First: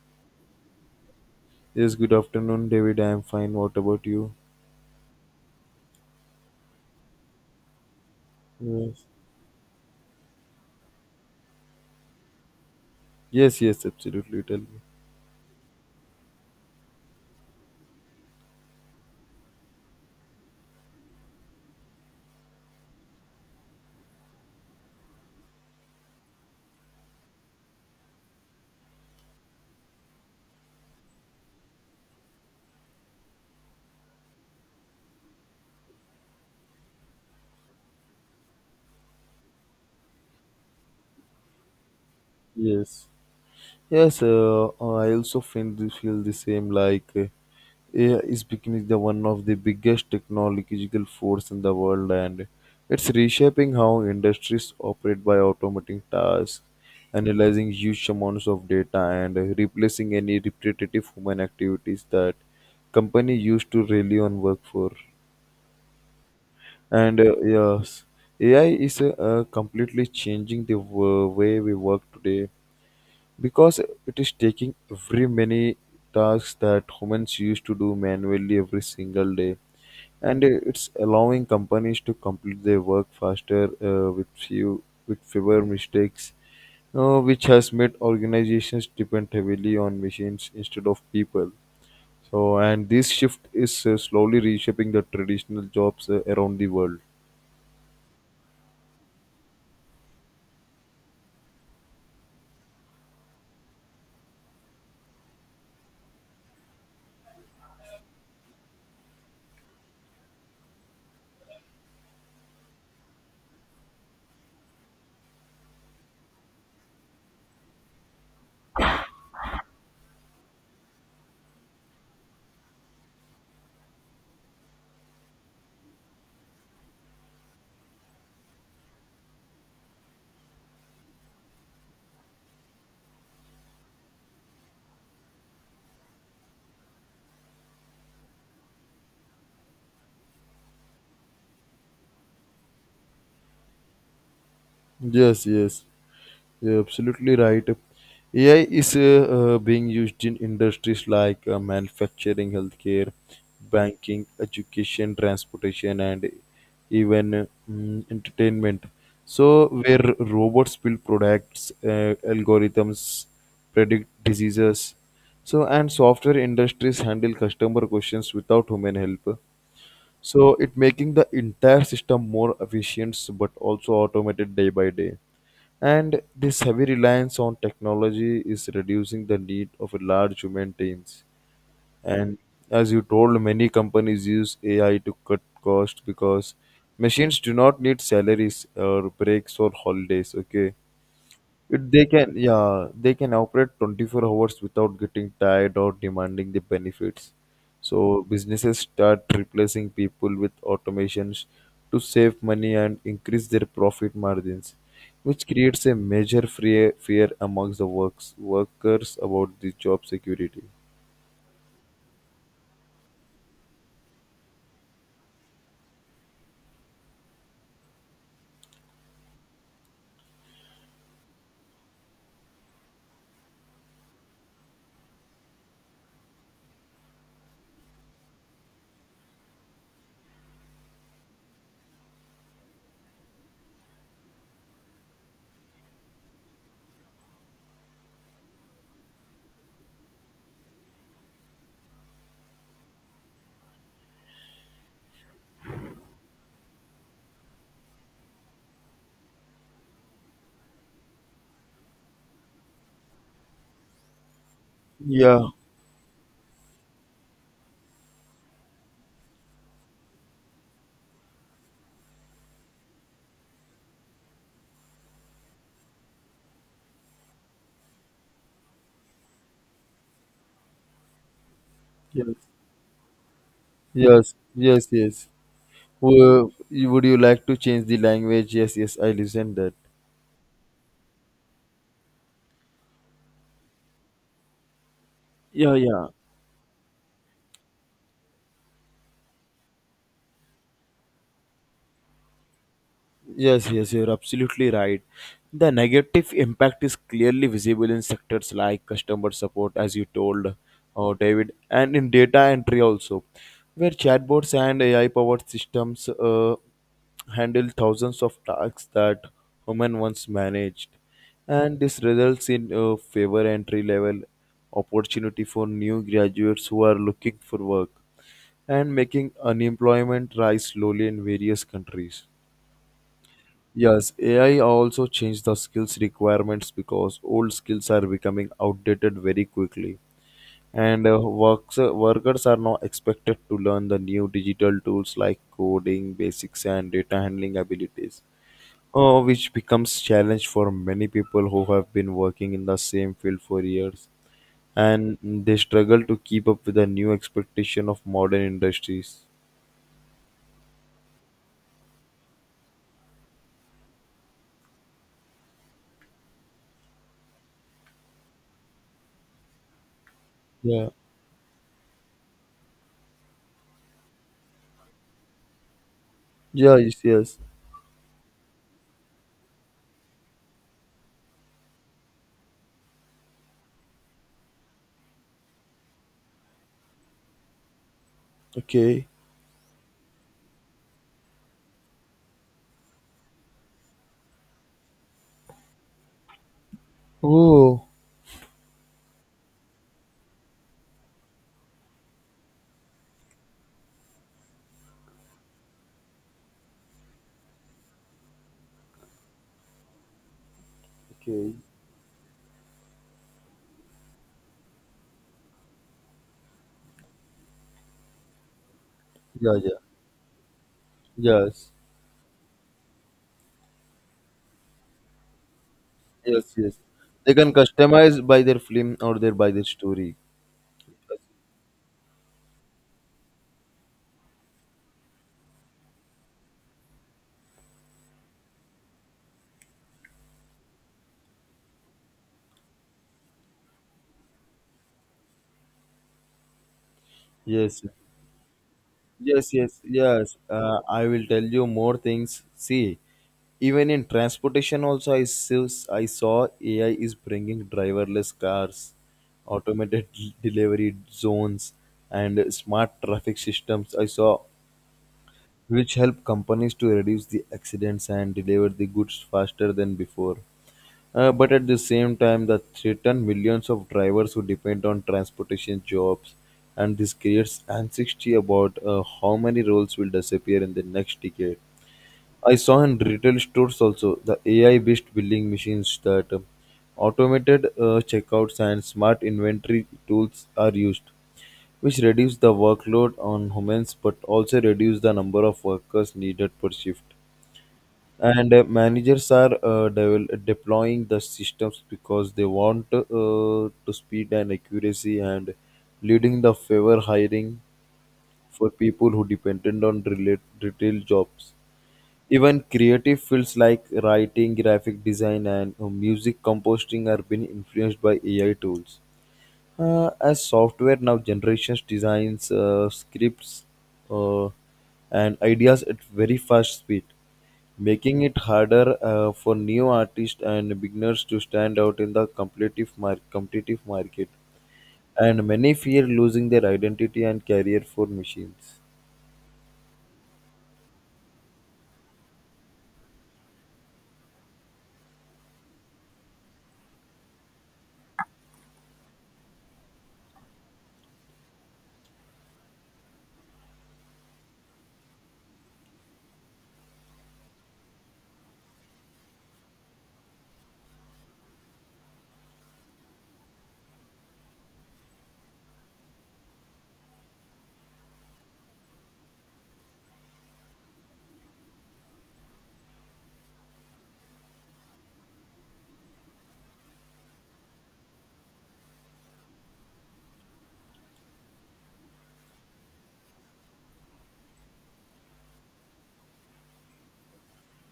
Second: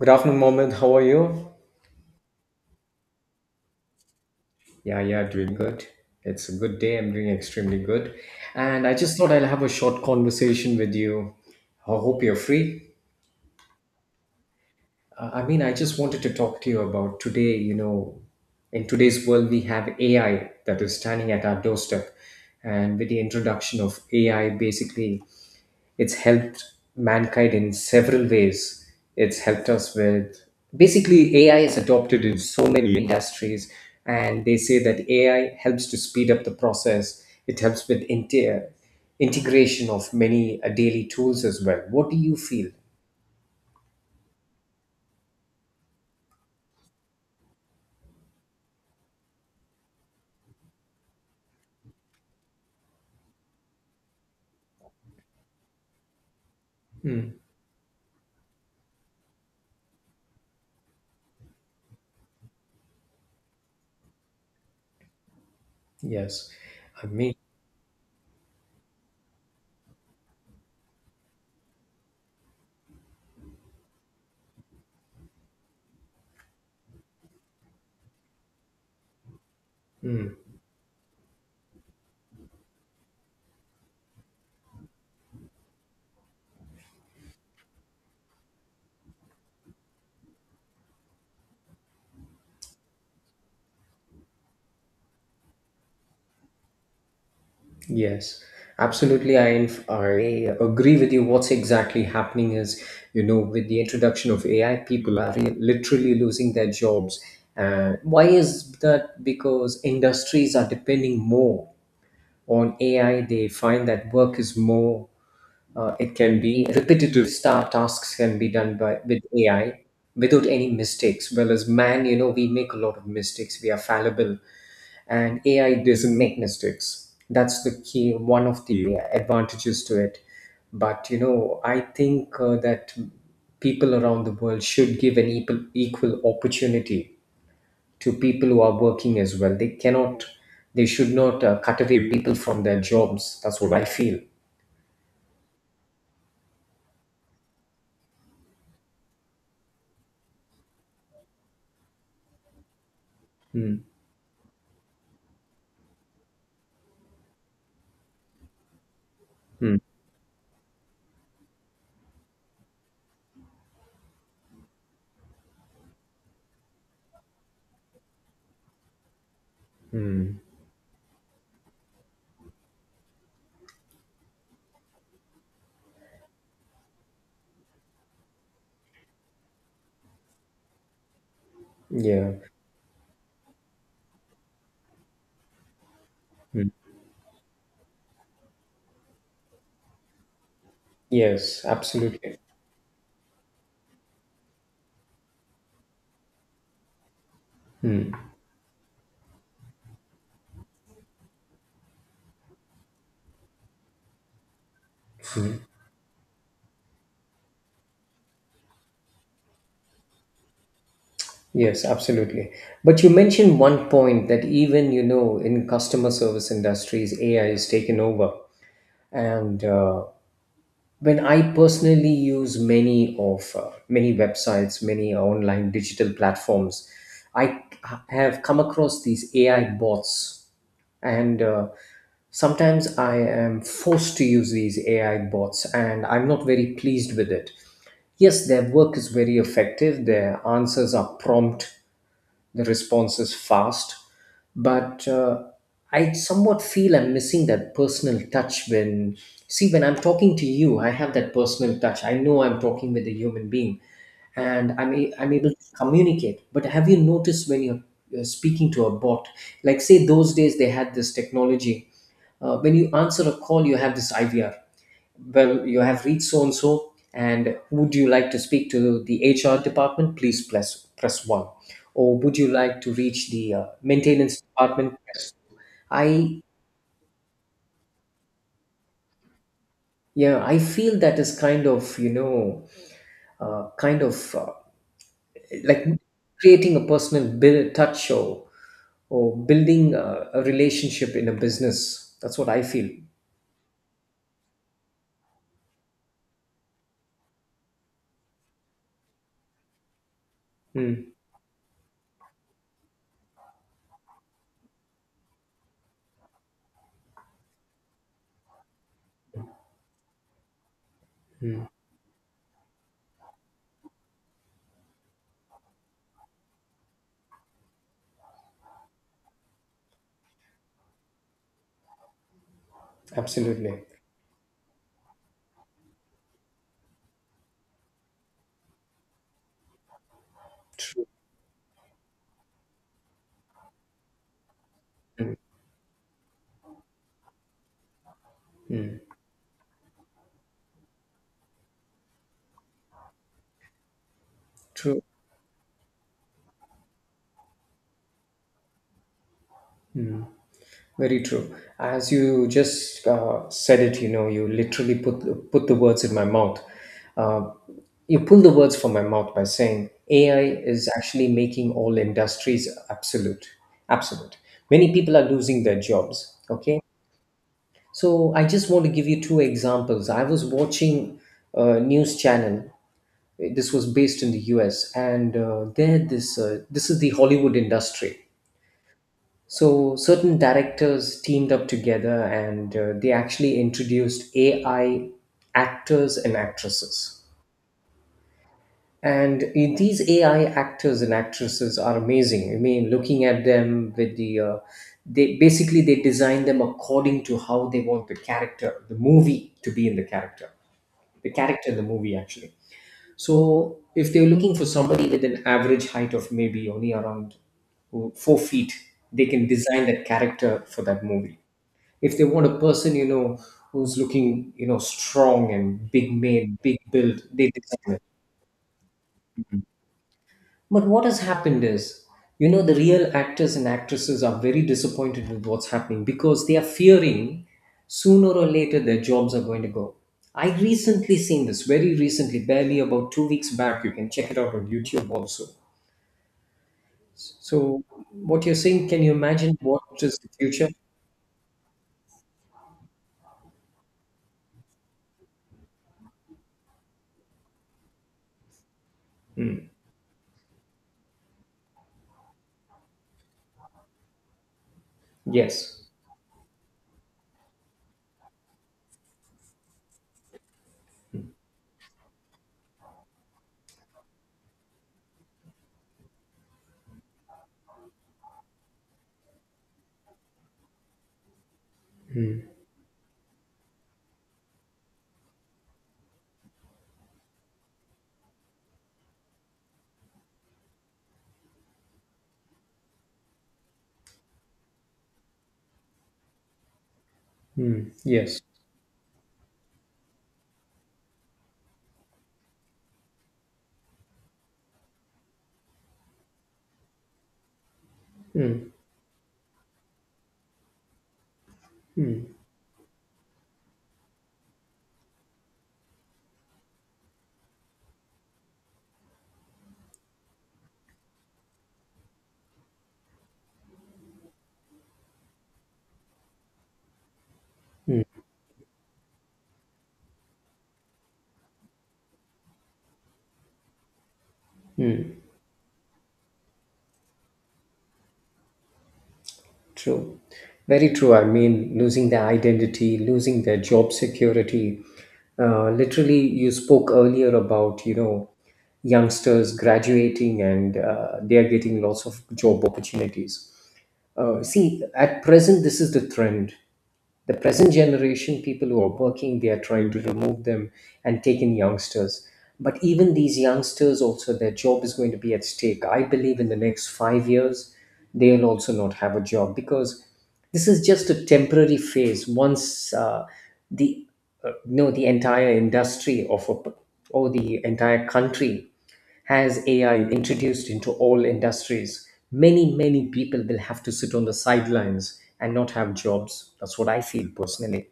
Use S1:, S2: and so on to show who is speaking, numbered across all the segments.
S1: Good afternoon, Mohammed. How are you?
S2: Yes, good afternoon, David. I am fine. What about you?
S1: Yeah, yeah, doing good. It's a good day. I'm doing extremely good. And I
S2: Yes.
S1: just thought I'll have a short conversation with you. I hope you're free.
S2: Yes, yes, absolutely. Tell me.
S1: I just wanted to talk to you about today, you know, in today's world, we have AI that is standing at our doorstep. And with the introduction of AI, basically, it's helped mankind in several ways. It's helped us with basically AI is adopted in so many industries, and they say that AI helps to speed up the process. It helps with integration of many daily tools as well. What do you feel?
S2: Yes. Yes, I also feel feel the same. Like, AI is becoming the one of the biggest technological force in the world, and it's reshaping how industries operate by automating tasks,
S1: Mm,
S2: analyzing huge amounts of data, and replacing any repetitive human activities that company used to rely on work for.
S1: yes, I
S2: And
S1: mean.
S2: yes, AI is completely changing the way we work today because it is taking very many tasks that humans used to do manually every single day. And it's allowing companies to complete their work faster with fewer mistakes, which has made organizations depend heavily on machines instead of people. So, and this shift is slowly reshaping the traditional jobs around the world.
S1: Yes, absolutely. I agree with you. What's exactly happening is, you know, with the introduction of AI, people are literally losing their jobs. Why is that? Because industries are depending more on AI. They find that work is more, it can be repetitive star tasks can be done by with AI without any mistakes. Well, as man, you know, we make a lot of mistakes. We are fallible and AI doesn't make mistakes. That's the key, one of the advantages to it. But you know, I think that people around the world should give an equal opportunity to people who are working as well. They should not cut away people from their jobs. That's what I feel.
S2: Yes, yes, you're absolutely right. AI is being used in industries like manufacturing, healthcare, banking, education, transportation, and even entertainment. So,
S1: Hmm.
S2: where robots build products, algorithms predict diseases, so and software industries handle customer questions without human help. So it making the entire system more efficient but also automated day by day. And this heavy reliance on technology is reducing the need of a large human teams.
S1: Yeah.
S2: And as you told, many companies use AI to cut costs because
S1: Hmm.
S2: machines do not need salaries or breaks or holidays. Okay,
S1: Yes, absolutely.
S2: yeah, they can operate 24 hours without getting tired or demanding the benefits. So businesses start replacing people with automations to save money and increase their profit margins, which creates a major fear amongst the workers about the job security.
S1: Yes, absolutely. But you mentioned one point that even, you know, in customer service industries, AI is taken over. And when I personally use many of many websites, many online digital platforms, I have come across these AI bots. And sometimes I am forced to use these AI bots and I'm not very pleased with it. Yes, their work is very effective, their answers are prompt, the response is fast, but I somewhat feel I'm missing that personal touch. When I'm talking to you, I have that personal touch. I know I'm talking with a human being and I'm
S2: Yeah.
S1: able to communicate. But have you noticed when you're speaking to a bot, like say those days they had this technology, when you answer a call, you have this IVR. Well, you have reached so and so, and would you like to speak to the HR department? Please press 1. Or
S2: Yes.
S1: would you like to reach the
S2: Yes.
S1: maintenance
S2: Yes.
S1: department?
S2: Yes.
S1: Press. I
S2: Would you like to change the language? Yes. Yes. I listen that.
S1: Yeah, I feel that is kind of, you know, uh, kind of uh,
S2: Yeah.
S1: like
S2: Yeah.
S1: creating a personal build, touch, or building a relationship in a business. That's what I feel.
S2: Yes, yes, you're absolutely right. The negative impact is clearly visible in sectors like customer support, as you told,
S1: Mm,
S2: David, and in data entry also, where chatbots and AI powered systems handle thousands of tasks that human once managed.
S1: mm,
S2: And this results in favor entry level opportunity for new graduates who are looking for work and making unemployment rise slowly in various countries.
S1: absolutely.
S2: Yes, AI also changed the skills requirements because old skills are becoming outdated very quickly.
S1: True.
S2: And workers are now expected to learn the new digital tools
S1: Mm,
S2: like coding, basics, and data handling abilities,
S1: mm,
S2: which becomes challenge for many people who have been working in the same field for years,
S1: true.
S2: and they struggle to keep up with the new expectation of modern industries.
S1: Mm. Very true. As you just said it, you know, you literally put the words in my mouth. Uh, you pull the words from my mouth by saying AI is
S2: Yeah.
S1: actually making all industries absolute, absolute. Many people are losing their jobs.
S2: Yeah.
S1: Okay,
S2: Yes. Yes.
S1: so I just want to give you two examples. I was watching a news channel. This was based in the U.S. and there, this this is the Hollywood industry.
S2: Okay.
S1: So certain directors teamed up together and they actually introduced AI actors and actresses.
S2: Oh.
S1: And these AI actors and actresses are amazing. I mean, looking at them with the, they basically they design them according to how they want the character, the movie to be in the
S2: Okay.
S1: character in the movie actually. So if they're looking for somebody with an average height of maybe only around 4 feet, they can
S2: Yeah. Yeah.
S1: design that character for that movie.
S2: Yes,
S1: If they want a person, you know, who's looking, you know, strong and big
S2: yes,
S1: made, big
S2: yes.
S1: built,
S2: They
S1: they
S2: can
S1: design it.
S2: customize by their film or their story.
S1: But what has happened is, you know, the real actors and actresses are very disappointed with what's happening because they are fearing sooner or later their jobs are going to go. I recently seen this very recently, barely about 2 weeks back. You can check it out on YouTube also. So
S2: Yes,
S1: what you're saying, can you
S2: yes,
S1: imagine
S2: yes,
S1: what is the
S2: yes.
S1: future?
S2: I will tell you more things. See, even in transportation, also I saw AI is bringing driverless cars, automated delivery zones, and smart traffic systems. I saw
S1: Yes.
S2: which help companies to reduce the accidents and deliver the goods faster than before. But at the same time, that threaten millions of drivers who depend on transportation jobs, and this creates anxiety about how many roles will disappear in the next decade. I saw in retail stores also the AI-based billing machines that automated checkouts and smart inventory tools are used, which reduce the workload on humans but also reduce the number of workers needed per shift
S1: Hmm. Yes.
S2: and managers are deploying the systems because they want to speed and accuracy and leading the favor hiring for people who dependent on retail jobs, even creative fields like writing graphic design and music composing are being influenced by AI tools, as software now generations designs scripts, uh, and ideas at very fast speed, making it harder for new artists and beginners to stand out in the competitive market, and many fear losing their identity and career for machines.
S1: True. Very true. I mean, losing their identity, losing their job security. Literally, you spoke earlier about, you know, youngsters graduating and they are getting lots of job opportunities. See, at present, this is the trend. The present generation people who are working, they are trying to remove them and take in youngsters. But even these youngsters, also, their job is going to be at stake. I believe in the next 5 years, they'll also not have a job because this is just a temporary phase. Once the no, the entire industry of or the entire country, as AI introduced into all industries, many, many people will have to sit on the sidelines and not have jobs. That's what I feel personally.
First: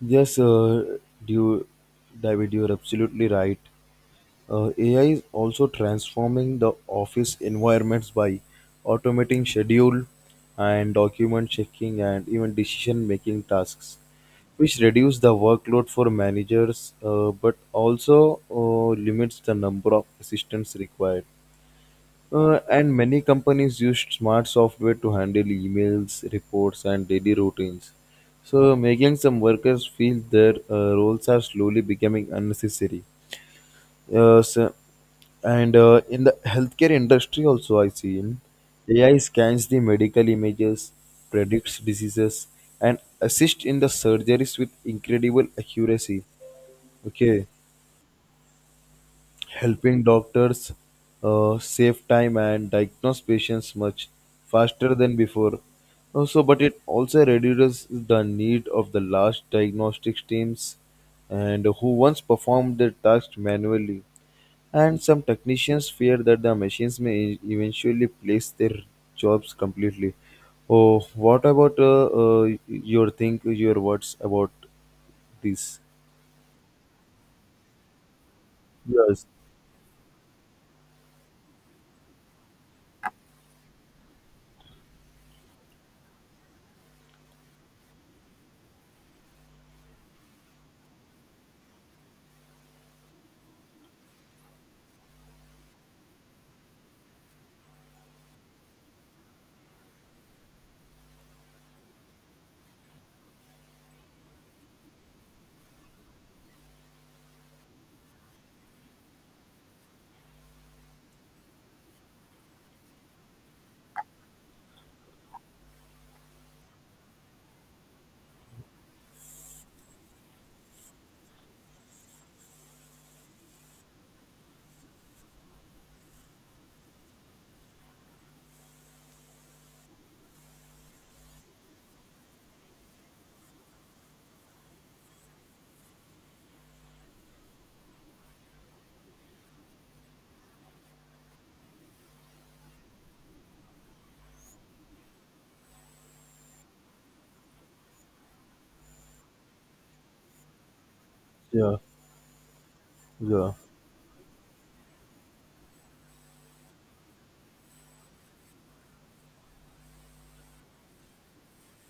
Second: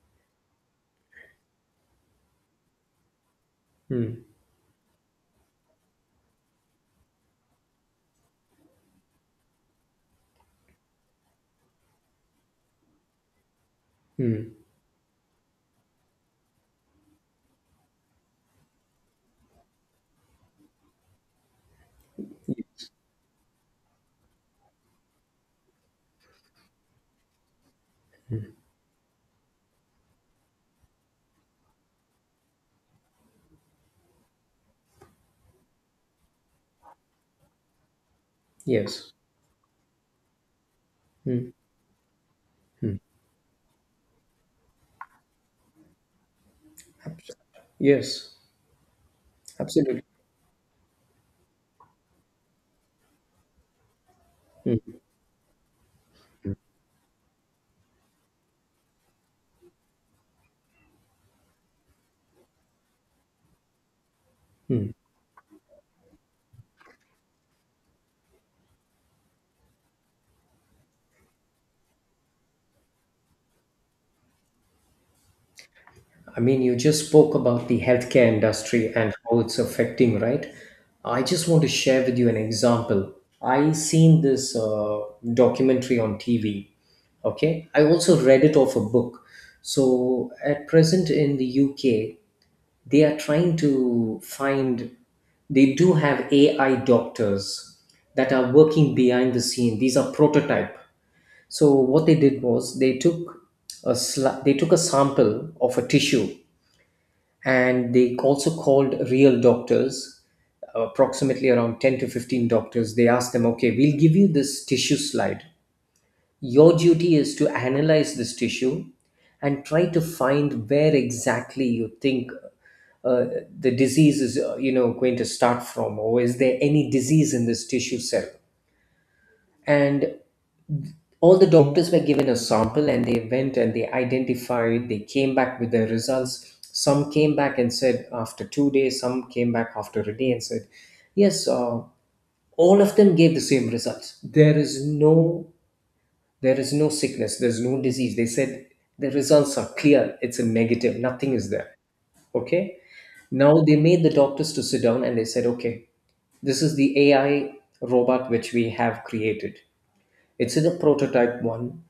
S2: Yes, you, David, you're absolutely right.
S1: Mm,
S2: AI is also transforming the office environments by automating schedule and document checking and even decision making tasks,
S1: mm.
S2: which reduce the workload for managers but also limits the number of assistants required. And many companies used smart software to handle emails, reports, and daily routines. So, making some workers feel their roles are slowly becoming unnecessary. Yes, and in the healthcare industry also I see
S1: Yes.
S2: AI scans the medical images,
S1: Mm.
S2: predicts diseases, and assists in the surgeries with incredible accuracy.
S1: Abs-
S2: Okay,
S1: Yes.
S2: helping
S1: Absolutely.
S2: doctors save time and diagnose patients much faster
S1: Mm,
S2: than before. Also, but it also reduces the need of the large diagnostics teams and who once performed their tasks manually.
S1: mm.
S2: And some technicians fear that the machines may eventually place their jobs completely. Oh, what about your words about this?
S1: I mean, you just spoke about the healthcare industry and
S2: Yes,
S1: how it's affecting, right? I just want to share with you an example. I seen this documentary on TV. Okay, I also read it off a book. So at present in the UK, they are trying to find. They do have AI doctors that are working behind the scene. These are prototype. So what they did was they took they took a sample of a tissue, and they also called real doctors, approximately around 10 to 15 doctors. They asked them, okay, we'll give you this tissue slide. Your duty is to analyze this tissue and try to find where exactly you think uh, the disease is, you know, going to start from, or is there any disease in this tissue cell. And all the doctors were given a sample and they went and they identified, they came back with their results. Some came back and said after 2 days, some came back after a day and said, yes, all of them gave the same results. There is no sickness, there's no disease. They said the results are clear. It's a negative. Nothing is there.
S2: yeah,
S1: Okay.
S2: yeah,
S1: Now they made the doctors to sit down and they said, okay, this is the AI robot which we have created. It's in a prototype one.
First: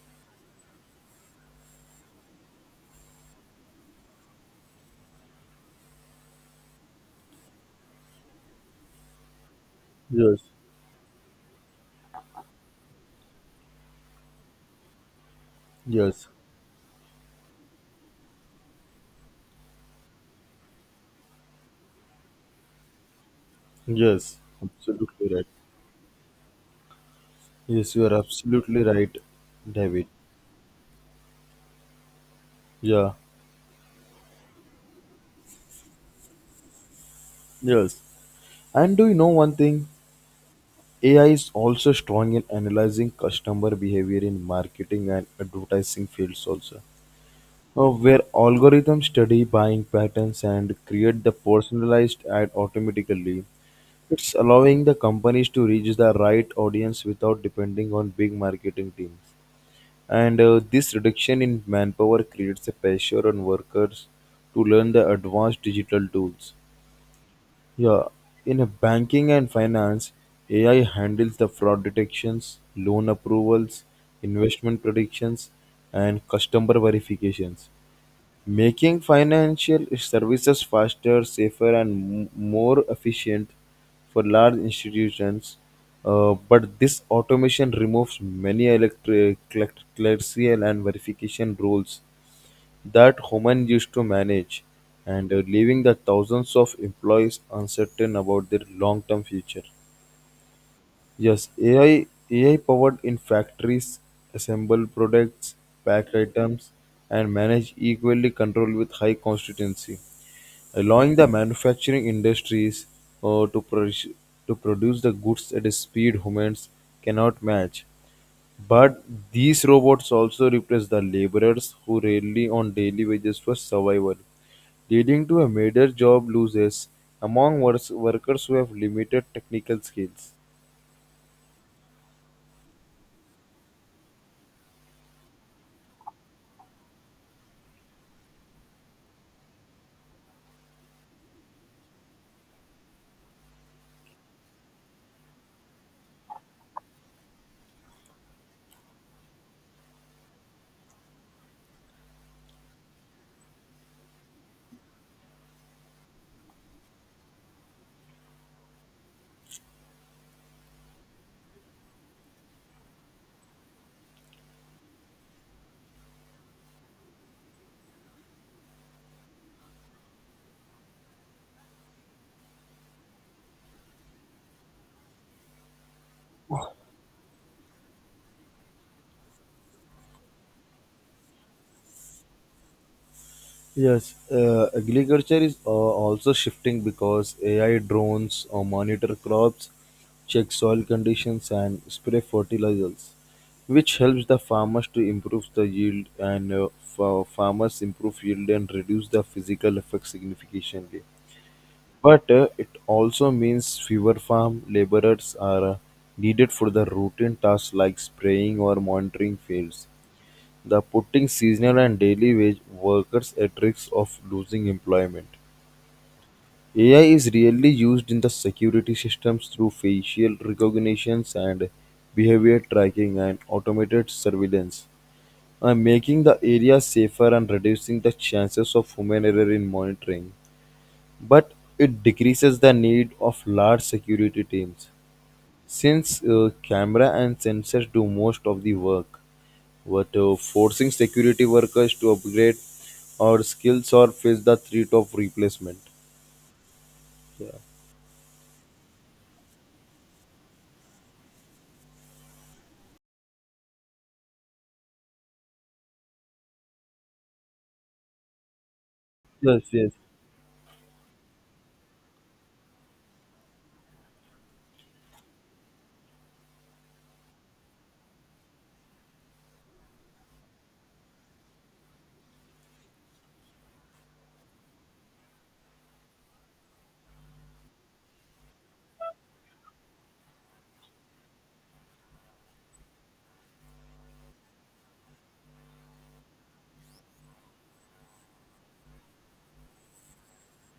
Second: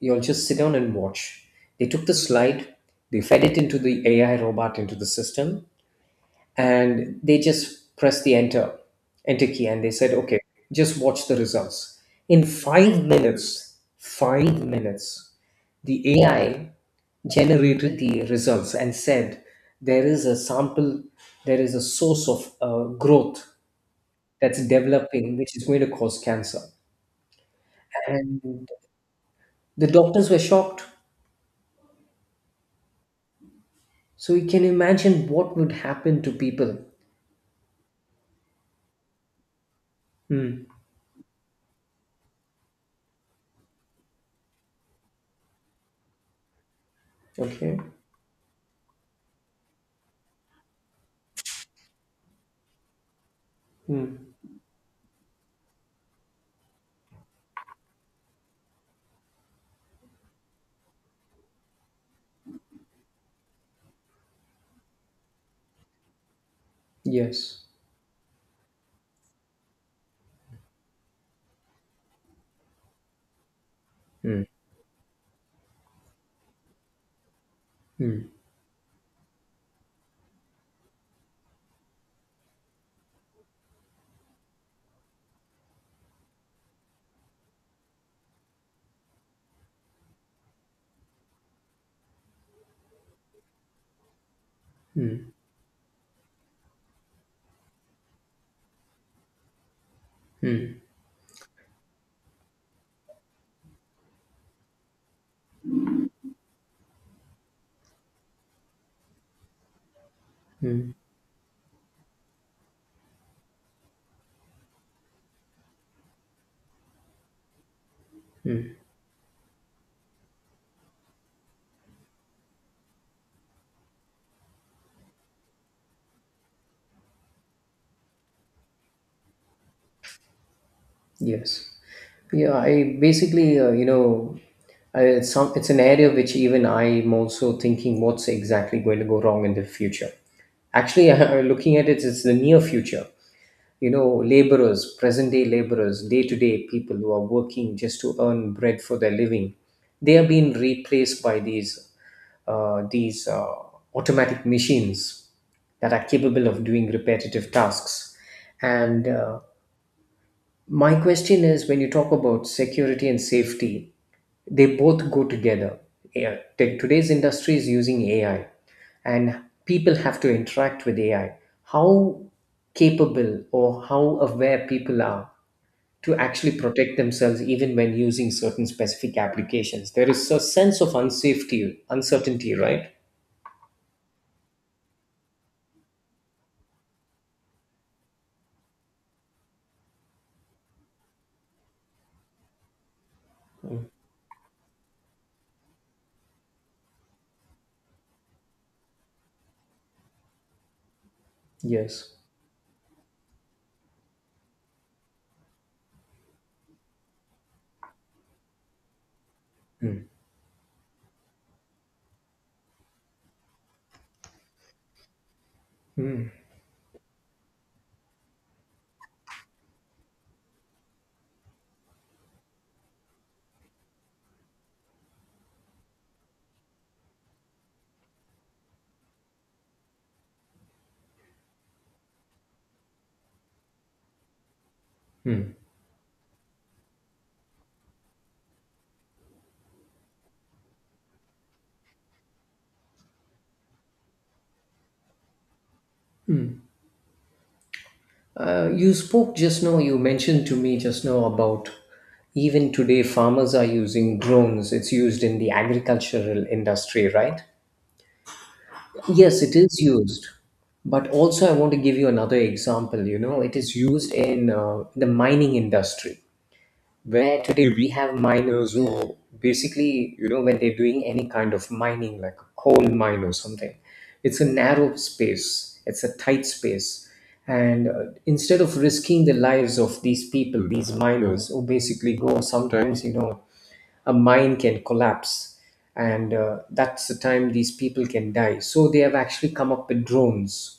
S1: You'll just sit down and watch. They took the slide, they fed it into the AI robot into the system, and they just pressed the enter key and they said, okay,
S2: yes,
S1: just watch the results. In 5 minutes, 5 minutes, the
S2: yes.
S1: AI generated the results and said there is a sample, there is a source of growth
S2: Yes,
S1: that's
S2: absolutely
S1: developing
S2: right.
S1: which is going to cause cancer.
S2: Yes, you are
S1: And
S2: absolutely right,
S1: the
S2: David.
S1: doctors were shocked.
S2: Yeah,
S1: So you can imagine what would happen to people.
S2: yes. And do you know one thing?
S1: Hmm.
S2: AI is also strong in analyzing customer behavior in marketing and advertising fields also.
S1: Okay.
S2: Where algorithms study buying patterns and create the personalized ad automatically.
S1: Hmm.
S2: It's allowing the companies to reach the right audience without depending on big marketing teams. And this reduction in manpower creates a pressure on workers to learn the advanced digital tools.
S1: Yes.
S2: Yeah, in a banking and finance, AI handles the fraud detections, loan approvals,
S1: Hmm.
S2: investment predictions, and customer verifications.
S1: Hmm.
S2: Making financial services faster, safer, and more efficient for large institutions. But this automation removes many clerical and verification roles that humans used to manage, and leaving the thousands of employees uncertain about their long term future.
S1: Hmm.
S2: Yes, AI powered in factories assemble products, pack items, and manage equally control with high consistency, allowing the manufacturing industries uh, to produce to produce the goods at a speed humans cannot match. But these robots also replace the laborers who rely on daily wages for survival, leading to a major job losses among workers who have limited technical skills.
S1: Yes. Yeah. I basically, you know, it's some. It's an area which even I'm also thinking what's exactly going to go wrong in the future. Actually, looking at it, it's the near future. You know, laborers, present day laborers, day to day people who are working just to earn bread for their living, they are being replaced by these uh, these uh, automatic machines that are capable of doing repetitive tasks. And my question is, when you talk about security and safety, they both go together. Yeah, today's industry is using AI, and people have to interact with AI. How capable or how aware people are to actually protect themselves, even when using certain specific applications. There is a sense of unsafety, uncertainty, right?
S2: Yes, agriculture is also shifting because AI drones monitor crops, check soil conditions, and spray fertilizers, which helps the farmers to improve the yield and farmers improve yield and reduce the physical effect significantly.
S1: Yes.
S2: But it also means fewer farm laborers are needed for the routine tasks like spraying or monitoring fields. The putting seasonal and daily wage workers at risk of losing employment. AI is really used in the security systems through facial recognitions and behavior tracking and automated surveillance, and making the area safer and reducing the chances of human error in monitoring. But it decreases the need of large security teams
S1: Hmm.
S2: since camera and sensors do most of the work. But forcing security workers to upgrade our skills or face the threat of replacement. Yeah.
S1: You spoke just now, you mentioned to me just now about even today farmers are using drones. It's used in the agricultural industry, right? Yes, it
S2: Yes,
S1: is
S2: yes,
S1: used. But also, I want to give you another example. You know, it is used in the mining industry, where today we have miners who basically, you know, when they're doing any kind of mining, like a coal mine or something, it's a narrow space, it's a tight space. And instead of risking the lives of these people, these miners who basically go sometimes, a mine can collapse, and that's the time these people can die, so they have actually come up with drones.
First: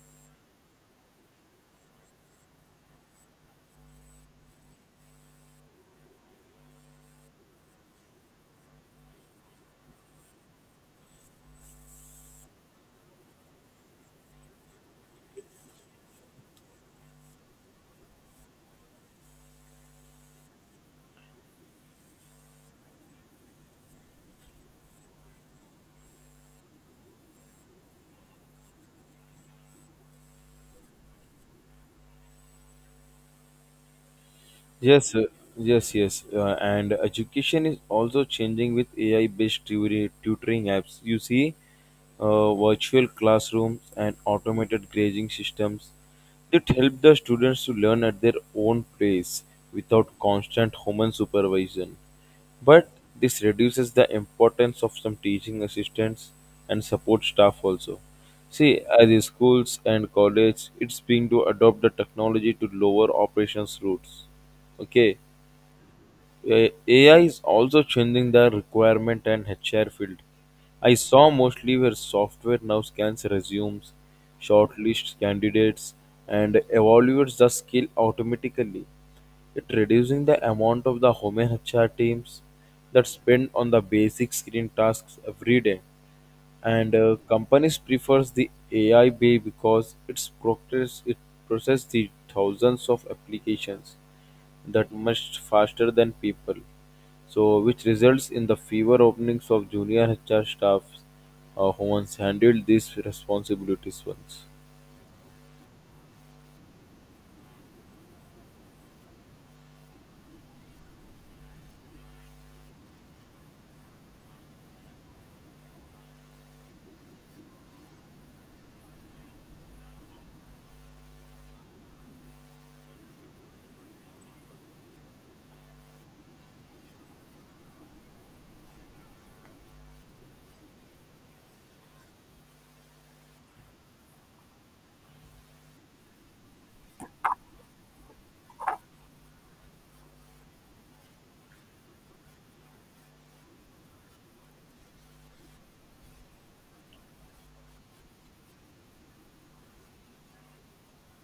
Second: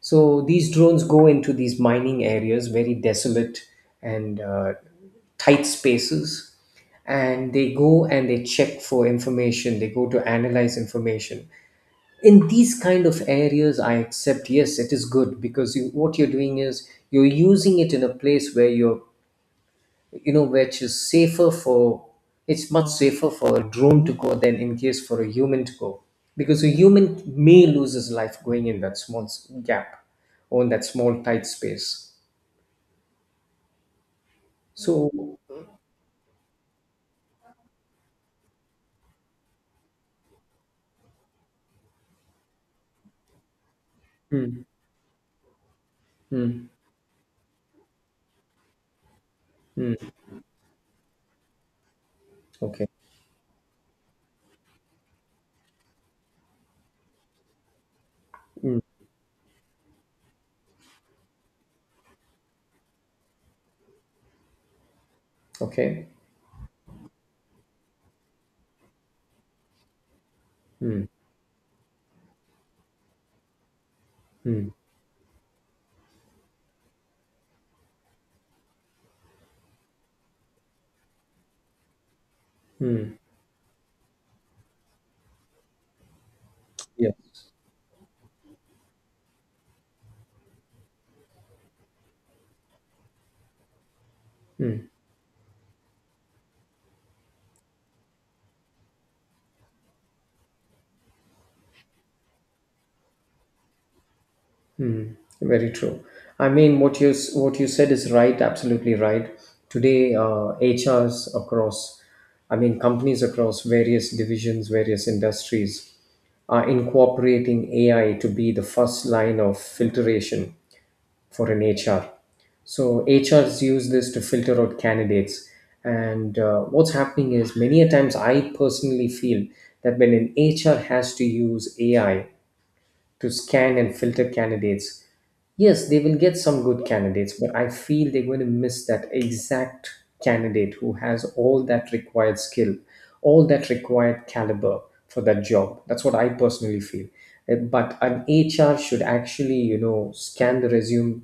S1: So these drones go into these mining areas, very desolate and tight spaces, and they go and they check for information, they go to analyze information in these kind of areas. I accept, yes, it is good, because what you're doing is you're using it in a place where you're you know which is safer for It's much safer for a drone to go than in case for a human to go, because a human may lose his life going in that small gap or in that small tight space, so.
S2: yes, yes, yes. And education is also changing with AI-based tutoring apps. You see, virtual classrooms and
S1: Mm.
S2: automated grading systems
S1: Mm.
S2: that help the students to learn at their own pace
S1: Mm.
S2: without constant human supervision.
S1: Okay.
S2: But this reduces the importance of some teaching assistants and support staff also. See,
S1: Mm.
S2: as in schools and college, it's being to adopt the technology to lower operations routes. Okay,
S1: Okay.
S2: AI is also changing the requirement and HR field. I saw mostly where software now scans resumes, shortlists candidates, and evaluates the skill automatically. It reducing the amount of the human HR teams that spend on the basic screen tasks every day and
S1: Yes.
S2: companies prefers the AI Bay because it processes the thousands of applications that much faster than people. So, which results in the fewer openings of junior HR staffs who once handled these responsibilities once.
S1: Very true. I mean, what you said is right, absolutely right. Today, HRs across, I mean, companies across various divisions, various industries, are incorporating AI to be the first line of filtration for an HR. So HRs use this to filter out candidates. And what's happening is many a times I personally feel that when an HR has to use AI to scan and filter candidates, yes, they will get some good candidates, but I feel they're going to miss that exact candidate who has all that required skill, all that required caliber for that job. That's what I personally feel. But an HR should actually, you know, scan the resume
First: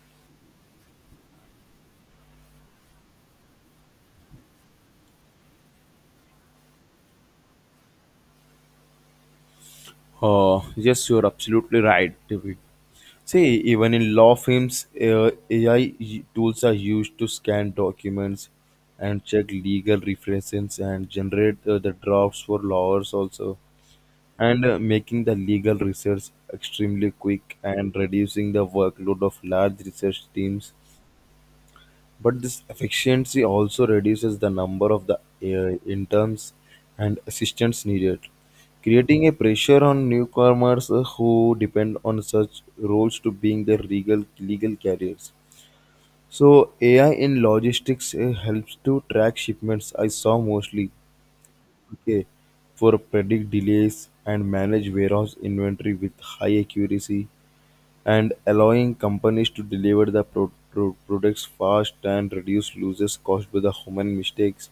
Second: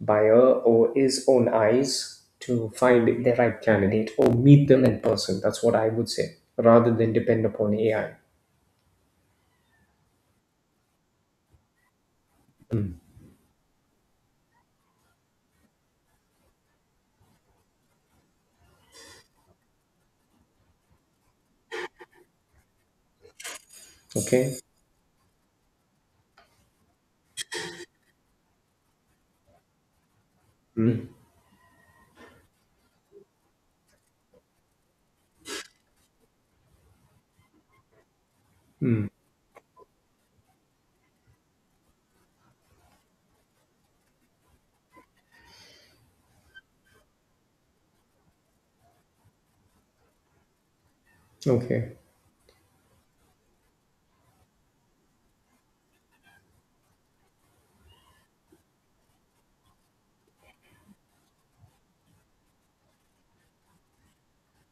S1: by her or his own eyes to find the right candidate or meet them in person. That's what I would say, rather than depend upon AI.
S2: Oh, yes, you're absolutely right, David. See, even in law firms, AI tools are used to scan documents and check legal references and generate the drafts for lawyers also,
S1: Okay.
S2: and making the legal research extremely quick and reducing the workload of large research teams. But this efficiency also reduces the number of the interns and assistants needed,
S1: Hmm.
S2: creating a pressure on newcomers who depend on such roles to being their legal carriers. So AI in logistics helps to track shipments. I saw mostly
S1: Okay.
S2: okay for predict delays and manage warehouse inventory with high accuracy and allowing companies to deliver the products fast and reduce losses caused by the human mistakes.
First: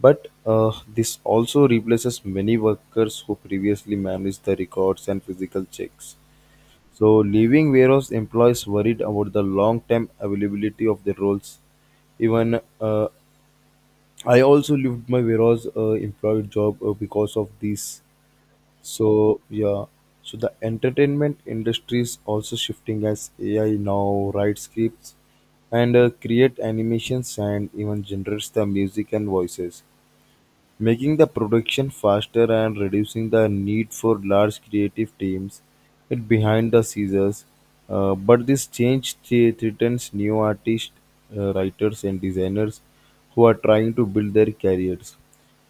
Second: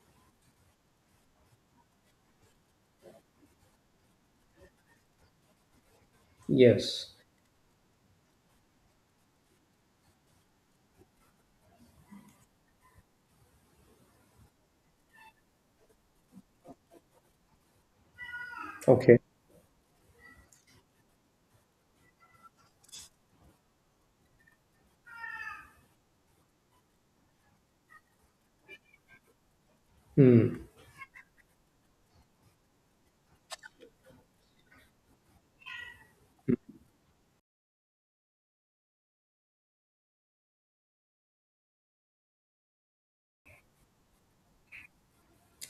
S2: But this also replaces many workers who previously managed the records and physical checks.
S1: Yes.
S2: So, leaving warehouse employees worried about the long term availability of their roles. Even I also left my warehouse employee job because of this
S1: Okay.
S2: so yeah, so the entertainment industry is also shifting as AI now writes scripts and create animations and even generates the music and voices,
S1: Hmm.
S2: making the production faster and reducing the need for large creative teams it behind the scenes. But this change threatens new artists, writers, and designers who are trying to build their careers.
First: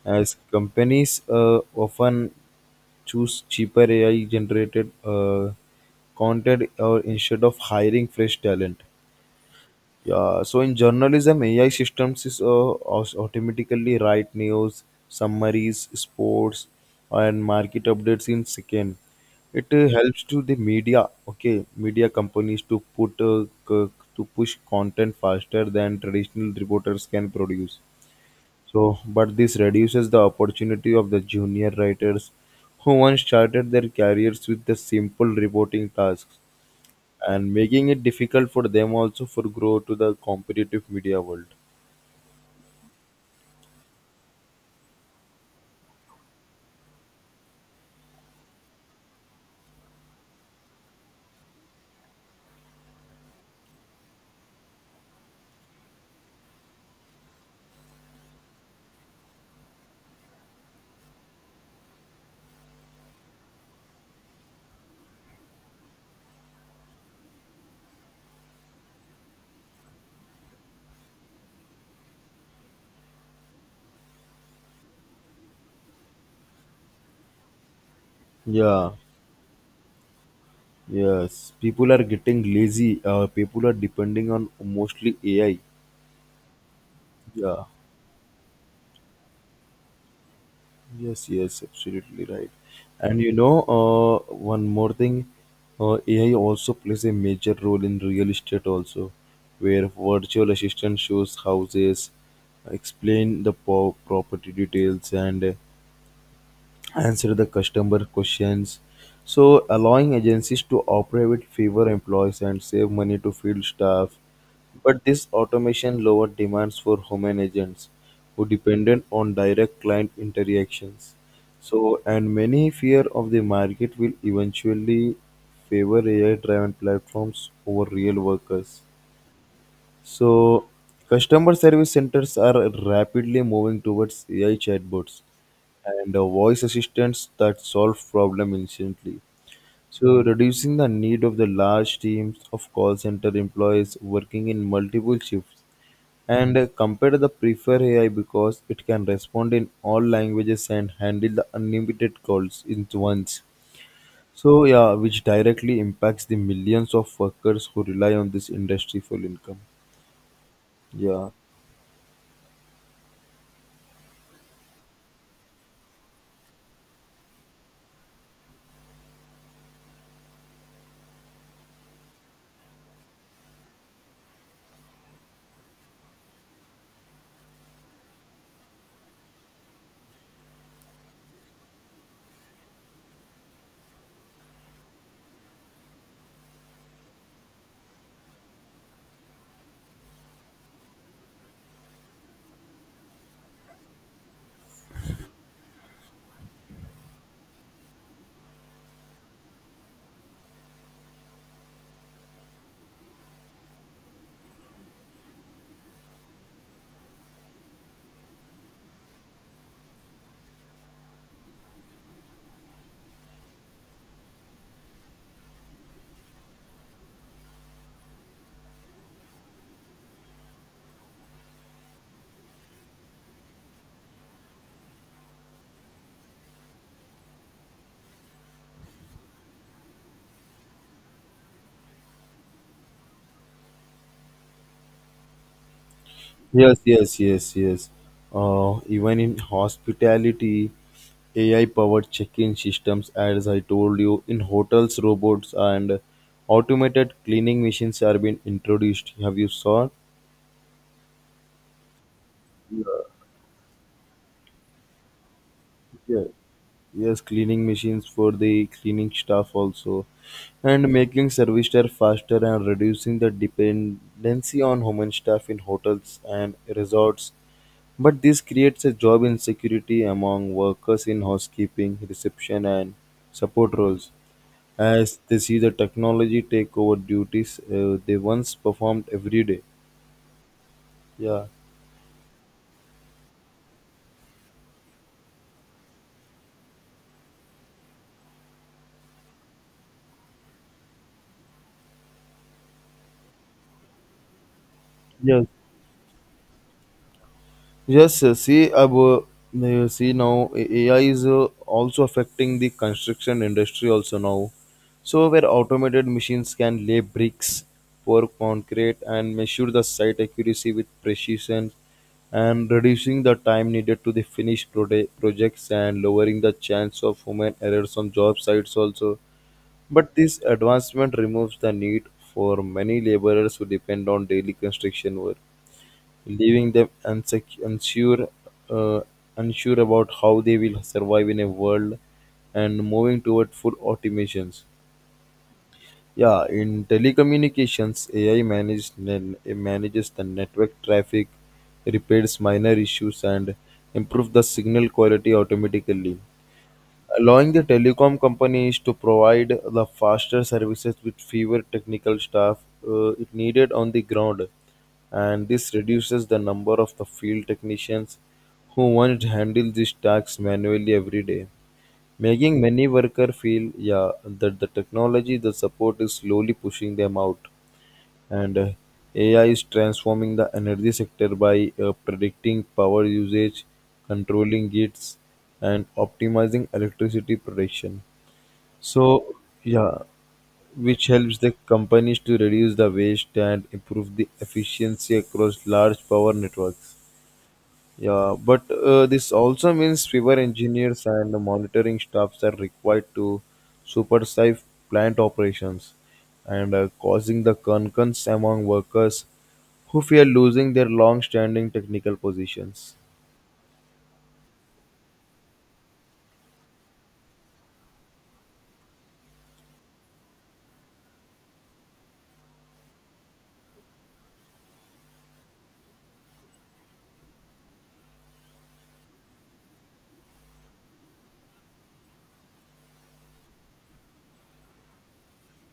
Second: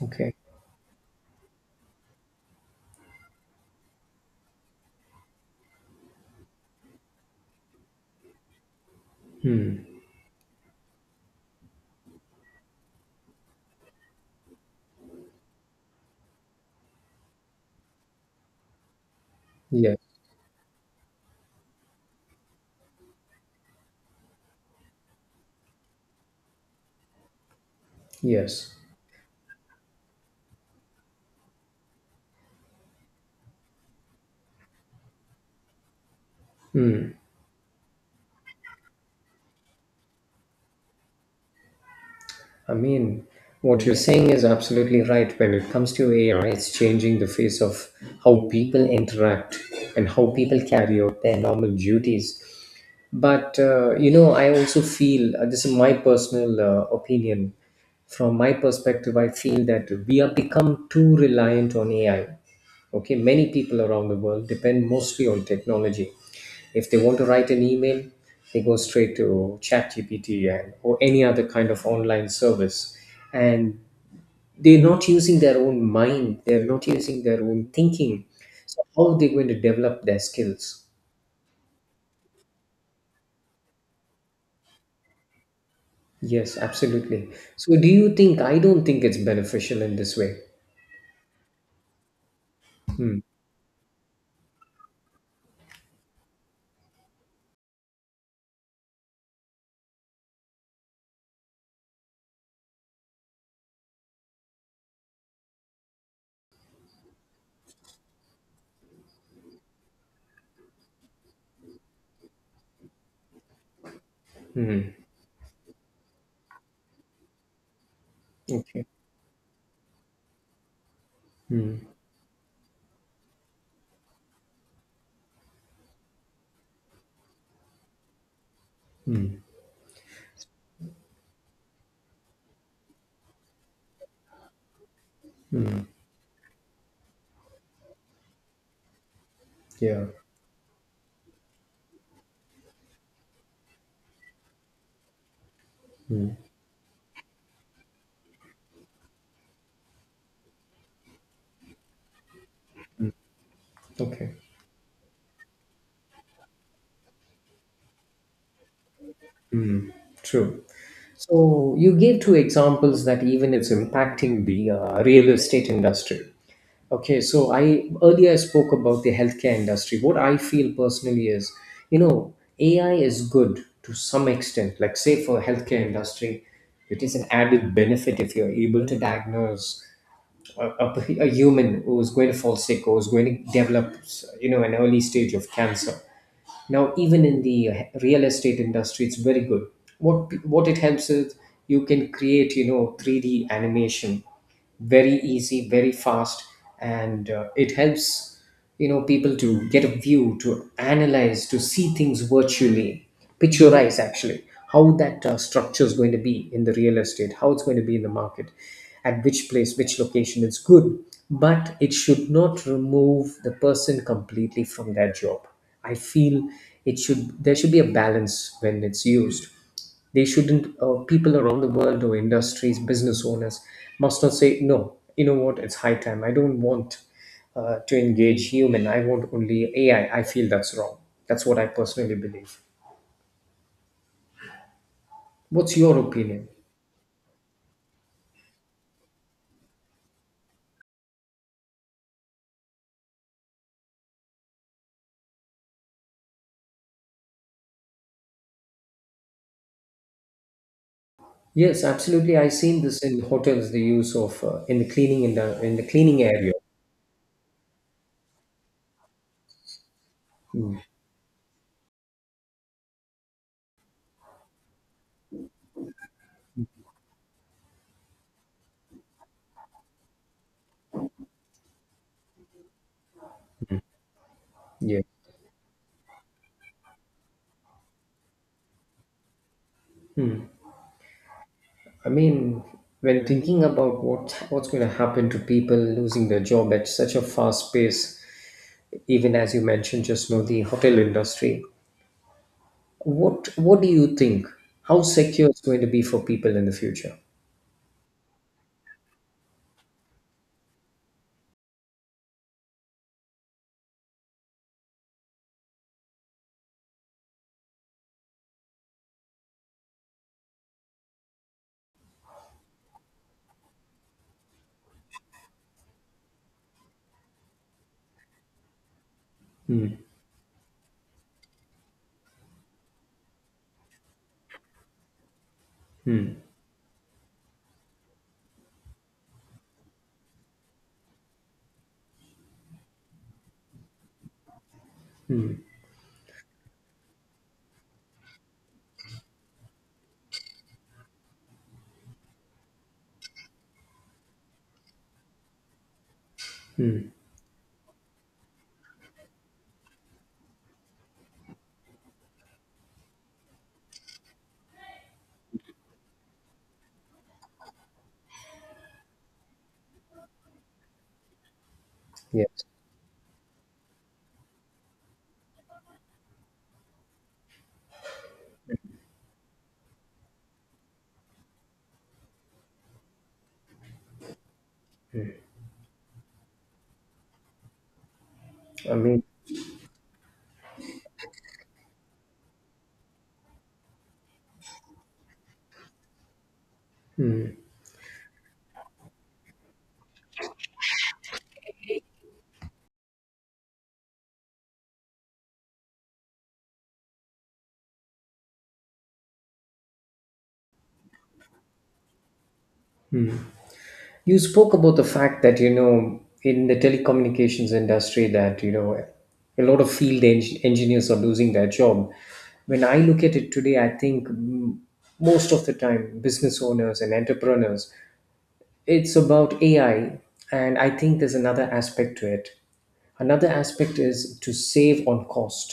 S1: Okay.
S2: As companies often choose cheaper AI generated content instead of hiring fresh talent.
S1: Hmm.
S2: Yeah, so in journalism, AI systems is automatically write news, summaries, sports, and market updates in second. It
S1: Yes,
S2: helps to the media, okay, media companies to put to push content faster than traditional reporters can produce.
S1: yes.
S2: So, but this reduces the opportunity of the junior writers who once started their careers with the simple reporting tasks, and making it difficult for them also for grow to the competitive media world.
S1: I mean, what you're saying is absolutely right. When it comes to AI, it's changing the face of how people interact and how people carry out their normal duties. But, I also feel this is my personal opinion. From my perspective, I feel that we have become too reliant on AI. Okay, many people around the world depend mostly on technology. If they want to write an email, they go straight to ChatGPT and or any other kind of online service, and they're not using their own mind. They're not using their own thinking. So
S2: Yeah.
S1: how are they going to develop their skills?
S2: Yes, people are getting lazy. People are depending on mostly ai.
S1: Yes, absolutely.
S2: Yeah.
S1: So do you think? I don't think it's beneficial in this way.
S2: Yes, yes, absolutely right.
S1: Hmm.
S2: And you know, one more thing. Ai also plays a major role in real estate also, where virtual assistant shows houses, explain the property details, and answer the customer questions, so allowing agencies to operate with fewer employees and save money to field staff.
S1: Hmm.
S2: But this automation lowered demands for human agents who
S1: Okay.
S2: depended on direct client interactions.
S1: Hmm.
S2: So and many fear of the market will eventually favor ai driven platforms over real workers.
S1: Hmm.
S2: So, customer service centers are rapidly moving towards AI chatbots and voice assistants that solve problem instantly.
S1: Yeah.
S2: So, reducing the need of the large teams of call center employees working in multiple shifts.
S1: Hmm.
S2: And compared to the prefer AI because it can respond in all languages and handle the unlimited calls in once.
S1: Okay.
S2: So, yeah, which directly impacts the millions of workers who rely on this industry for income.
S1: True.
S2: Yeah.
S1: So you gave two examples that even it's impacting the real estate industry. Okay, so I earlier I spoke about the healthcare industry. What I feel personally is, you know, AI is good to some extent. Like say for healthcare industry, it is an added benefit if you're able to diagnose a, a, a human who is going to fall sick or is going to develop, an early stage of cancer. Now even in the real estate industry, it's very good. What it helps is, you can create, 3D animation, very easy, very fast. And it helps, people to get a view, to analyze, to see things virtually, picturize actually how that structure is going to be in the real estate, how it's going to be in the market, at which place, which location is good. But it should not remove the person completely from their job, I feel. It should there should be a balance when it's used. They shouldn't people around the world or industries, business owners must not say no. You know what? It's high time. I don't want to engage human. I want only AI. I feel that's wrong. That's what I personally believe. What's your opinion?
S2: Yes, yes, yes, yes. Even in hospitality, AI-powered check-in systems, as I told you, in hotels, robots and automated cleaning machines are being introduced. Have you saw?
S1: Yes, absolutely. I've seen this in hotels. The use of in the cleaning, in the cleaning
S2: Yeah.
S1: area.
S2: Yes, cleaning machines for the cleaning staff also,
S1: Mm.
S2: and making service staff faster and reducing the dependency on human staff in hotels and resorts. But this creates a job insecurity among workers in housekeeping, reception, and support roles,
S1: Yeah.
S2: as they see the technology take over duties they once performed every day. Yeah.
S1: I mean, when thinking about what's going to happen to people losing their job at such a fast pace, even as you mentioned just now, the hotel industry, what do you think? How
S2: Yes.
S1: secure it's going to be for people in the future?
S2: Yes, see now AI is also affecting the construction industry also now. So where automated machines can lay bricks, pour concrete, and measure the site accuracy with precision, and reducing the time needed to the finished projects and lowering the chance of human errors on job sites also. But this advancement removes the need for many laborers who depend on daily construction work, leaving them unsure, uh, unsure about how they will survive in a world and moving toward full automations. Yeah, in telecommunications, AI manages the network traffic, repairs minor issues, and improves the signal quality automatically, allowing the telecom companies to provide the faster services with fewer technical staff it needed on the ground. And this reduces the number of the field technicians who once handled these tasks manually every day, making
S1: Yes,
S2: many workers feel yeah that the technology the support is slowly pushing them out. And AI is transforming the energy sector by predicting power usage, controlling it, and optimizing electricity production.
S1: I
S2: So,
S1: mean,
S2: yeah, which helps the companies to reduce the waste and improve the efficiency across large power networks. Yeah, but this also means fewer engineers and monitoring staffs are required to supervise plant operations, and causing the concerns among workers who fear losing their long standing technical positions.
S1: you spoke about the fact that in the telecommunications industry that a lot of field engineers are losing their job. When I look at it today, I think, most of the time, business owners and entrepreneurs, it's about AI, and I think there's another aspect to it. Another aspect is to save on cost.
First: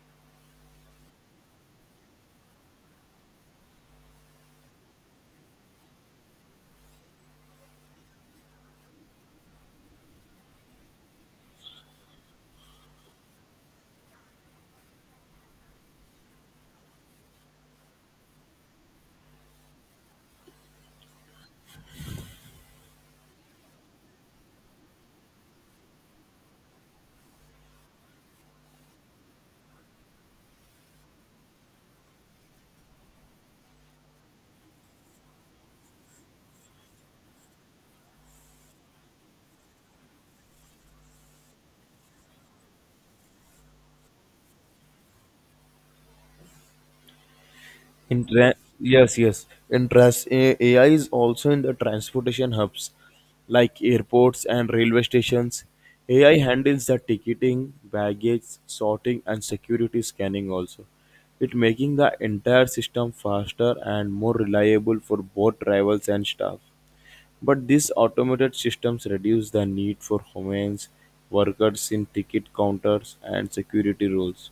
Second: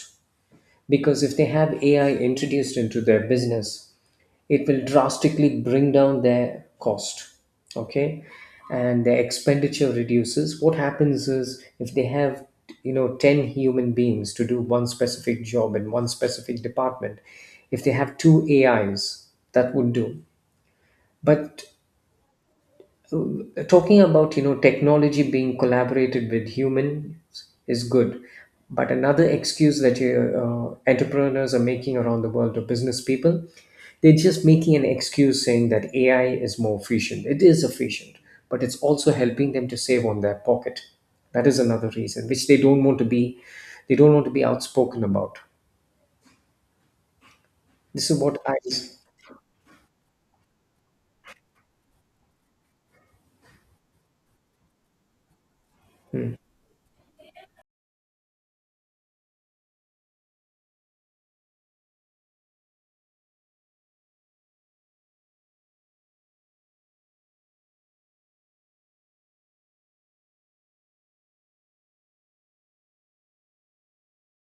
S1: Because if they have AI introduced into their business, it will drastically bring down their cost. Okay. And their expenditure reduces. What happens is, if they have, 10 human beings to do one specific job in one specific department, if they have two AIs, that would do. But talking about, technology being collaborated with humans is good, but another excuse that entrepreneurs are making around the world, or business people, they're just making an excuse saying that AI is more efficient, it is efficient, but it's also helping them to save on their pocket. That is another reason which they don't want to be they don't want to be outspoken about. This is what I
S2: Yes, yes. AI is also in the transportation hubs like airports and railway stations. AI handles the ticketing, baggage sorting, and security scanning also. It making the entire system faster and more reliable for both drivers and staff. But these automated systems reduce the need for humans, workers in ticket counters and security roles,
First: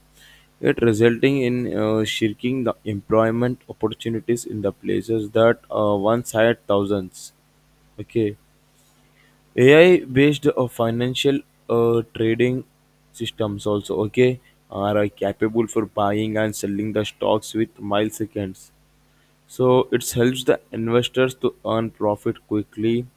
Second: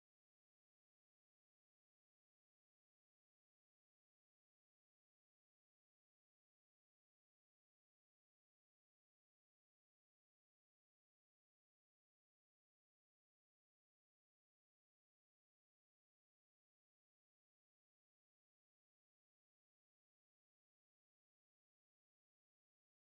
S2: yet resulting in shrinking the employment opportunities in the places that once had thousands. Okay, AI based financial trading systems also, okay, are capable for buying and selling the stocks with milliseconds, so it helps the investors to earn profit quickly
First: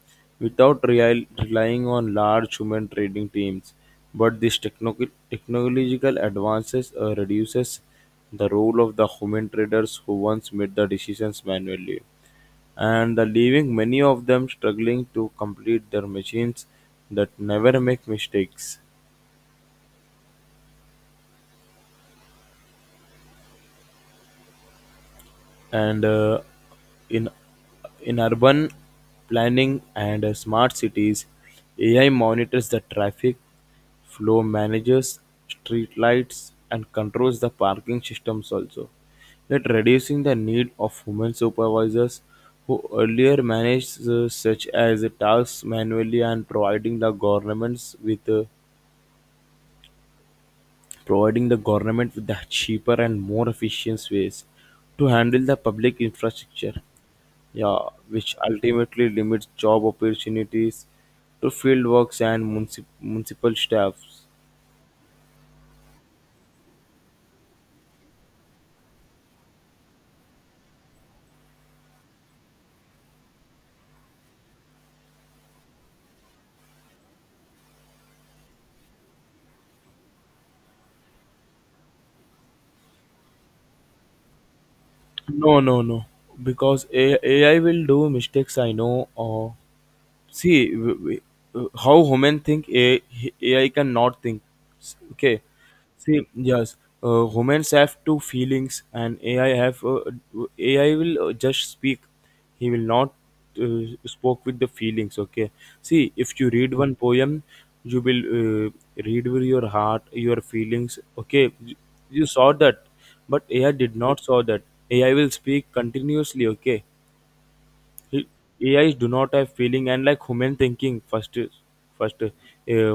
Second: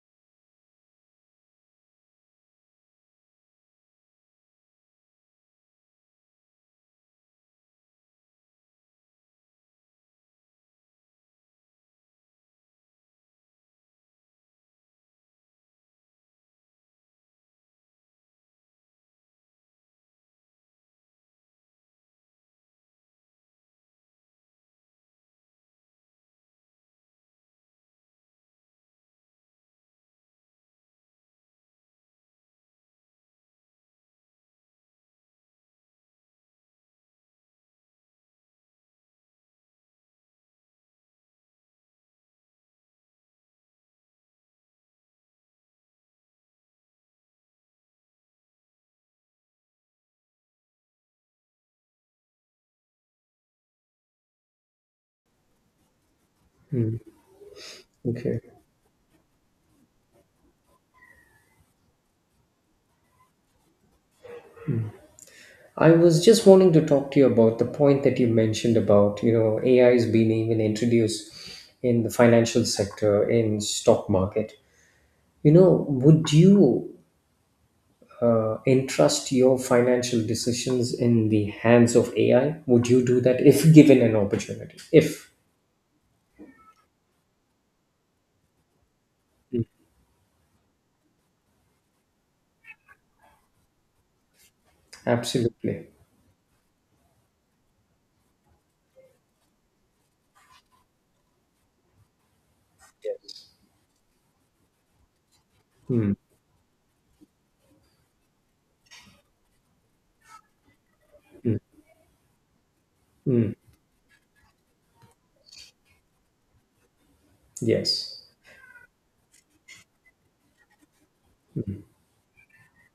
S2: without relying on large human trading teams. But this technological advances reduces the role of the human traders who once made the decisions manually, and the leaving many of them struggling to complete their machines that never make mistakes. And in in urban planning and smart cities, ai monitors the traffic flow, manages street lights, and controls the parking systems also, that reducing the need of human supervisors who earlier managed such as tasks manually and providing the governments with providing the government with the cheaper and more efficient ways to handle the public infrastructure, yeah, which
S1: Okay.
S2: ultimately limits job opportunities to field works and municipal staffs.
S1: I was just wanting to talk to you about the point that you mentioned about, AI is being even introduced in the financial sector, in stock market. Would you entrust your financial decisions in the hands of AI? Would you do that if given an opportunity? If,
S2: No, no, no, because AI will do mistakes. I know. See w- w- how women think ai cannot think. Okay.
S1: absolutely.
S2: See, yes. Humans have two feelings, and ai have ai will just speak, he will not
S1: Yes.
S2: spoke with the feelings, okay.
S1: Mm,
S2: See, if you read one poem, you will read with your heart, your feelings, okay,
S1: mm,
S2: you saw that. But
S1: mm.
S2: ai did not saw that. Ai will speak continuously, okay.
S1: Yes.
S2: AIs do not have feeling, and like human thinking, first,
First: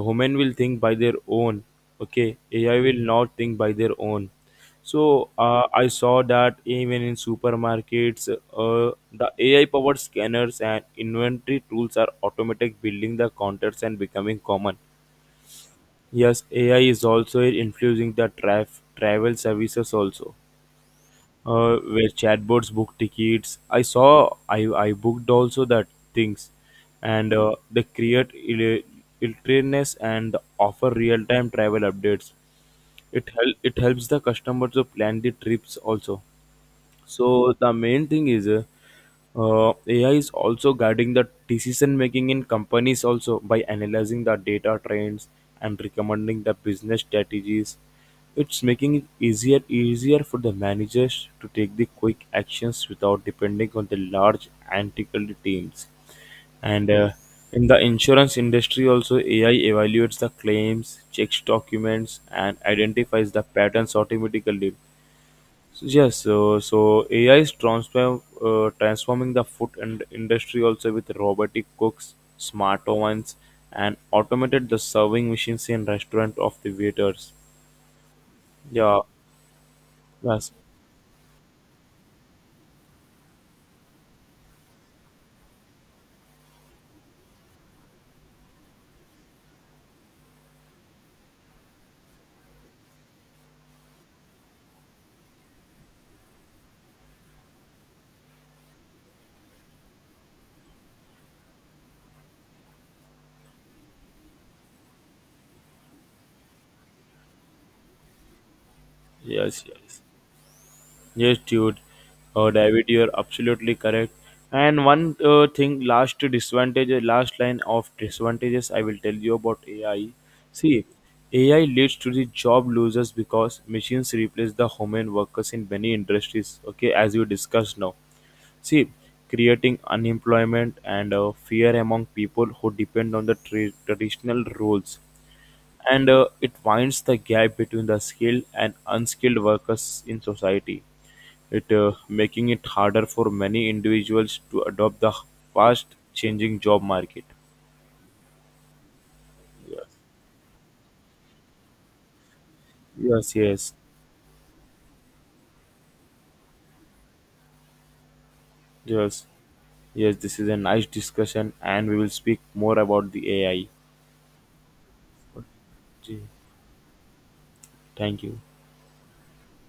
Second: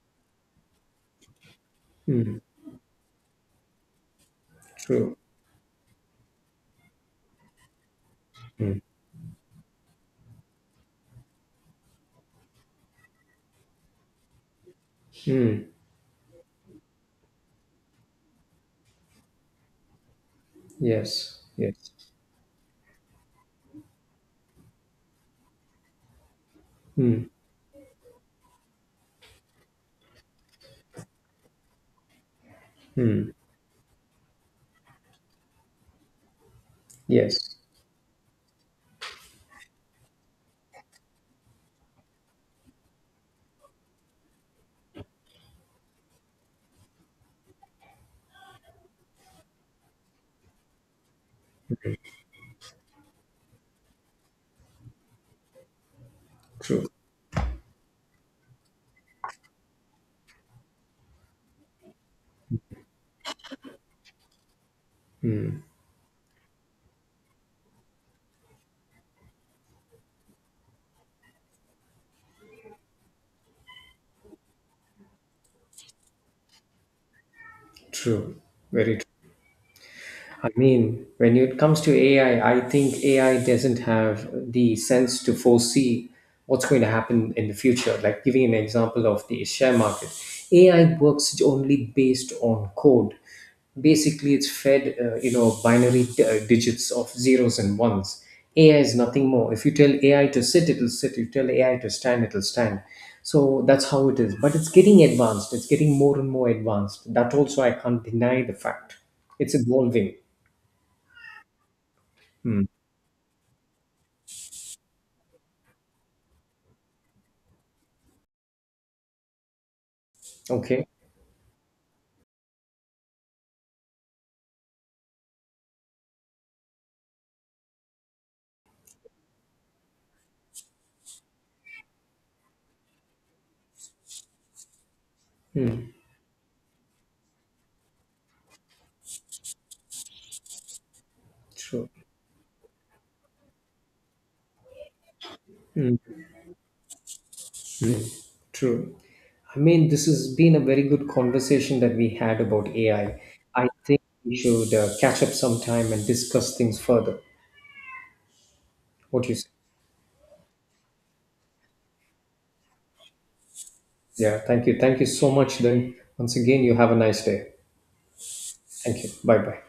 S2: human will think by their own. Okay,
S1: Mm,
S2: AI will not think by their own.
S1: true.
S2: So I saw that even in supermarkets,
S1: Mm,
S2: uh, the AI-powered scanners and inventory tools are automatic, building the counters and becoming common.
S1: mm.
S2: Yes, AI is also influencing the travel services also,
S1: Yes. Yes.
S2: where chatbots book tickets. I saw I booked also that things,
S1: Mm,
S2: and they create illness and offer real time travel updates.
S1: mm.
S2: It helps the customer to plan the trips also. So
S1: Yes.
S2: the main thing is AI is also guiding the decision making in companies also by analyzing the data trends and recommending the business strategies. It's making it easier for the managers to take the quick actions without depending on the large antiquated teams.
S1: True.
S2: And in the insurance industry also AI evaluates the claims, checks documents, and identifies the patterns automatically. Yes, so AI is transforming the food and industry also with robotic cooks, smart ovens, and automated the serving machines in restaurant of the waiters.
S1: True. Very
S2: Yeah,
S1: I
S2: yes,
S1: mean, when it comes to AI, I think AI doesn't have the sense to foresee what's going to happen in the future. Like giving an example of the share market, AI works only based on code. Basically, it's fed, binary digits of zeros and ones. AI is nothing more. If you tell AI to sit, it'll sit. You tell AI to stand, it'll stand. So that's how it is. But it's getting advanced. It's getting more and more advanced. That also I can't deny the fact. It's
S2: yes, yes.
S1: evolving.
S2: Yes, dude,
S1: Hmm.
S2: David, you're absolutely correct. And one thing, last disadvantage, last line of disadvantages I will tell you about AI. See,
S1: Okay.
S2: AI leads to the job losers because machines replace the human workers in many industries. Okay, as you discussed now. See, creating unemployment and fear among people who depend on the traditional roles,
S1: Hmm.
S2: and it winds the gap between the skilled and unskilled workers in society, it
S1: True.
S2: making it harder for many individuals to adopt the fast
S1: Hmm.
S2: changing job market.
S1: Mm. True. I mean,
S2: Yes,
S1: this has been a very good conversation that we had about AI. I
S2: yes,
S1: I
S2: yes,
S1: think we should catch up sometime and discuss things further. What
S2: yes,
S1: do you say?
S2: yes, this is a nice discussion and we will speak more about the ai.
S1: Yeah. Thank you. Thank you so much. Then
S2: Gee,
S1: once again, you have a nice day.
S2: thank you.
S1: Thank you. Bye bye.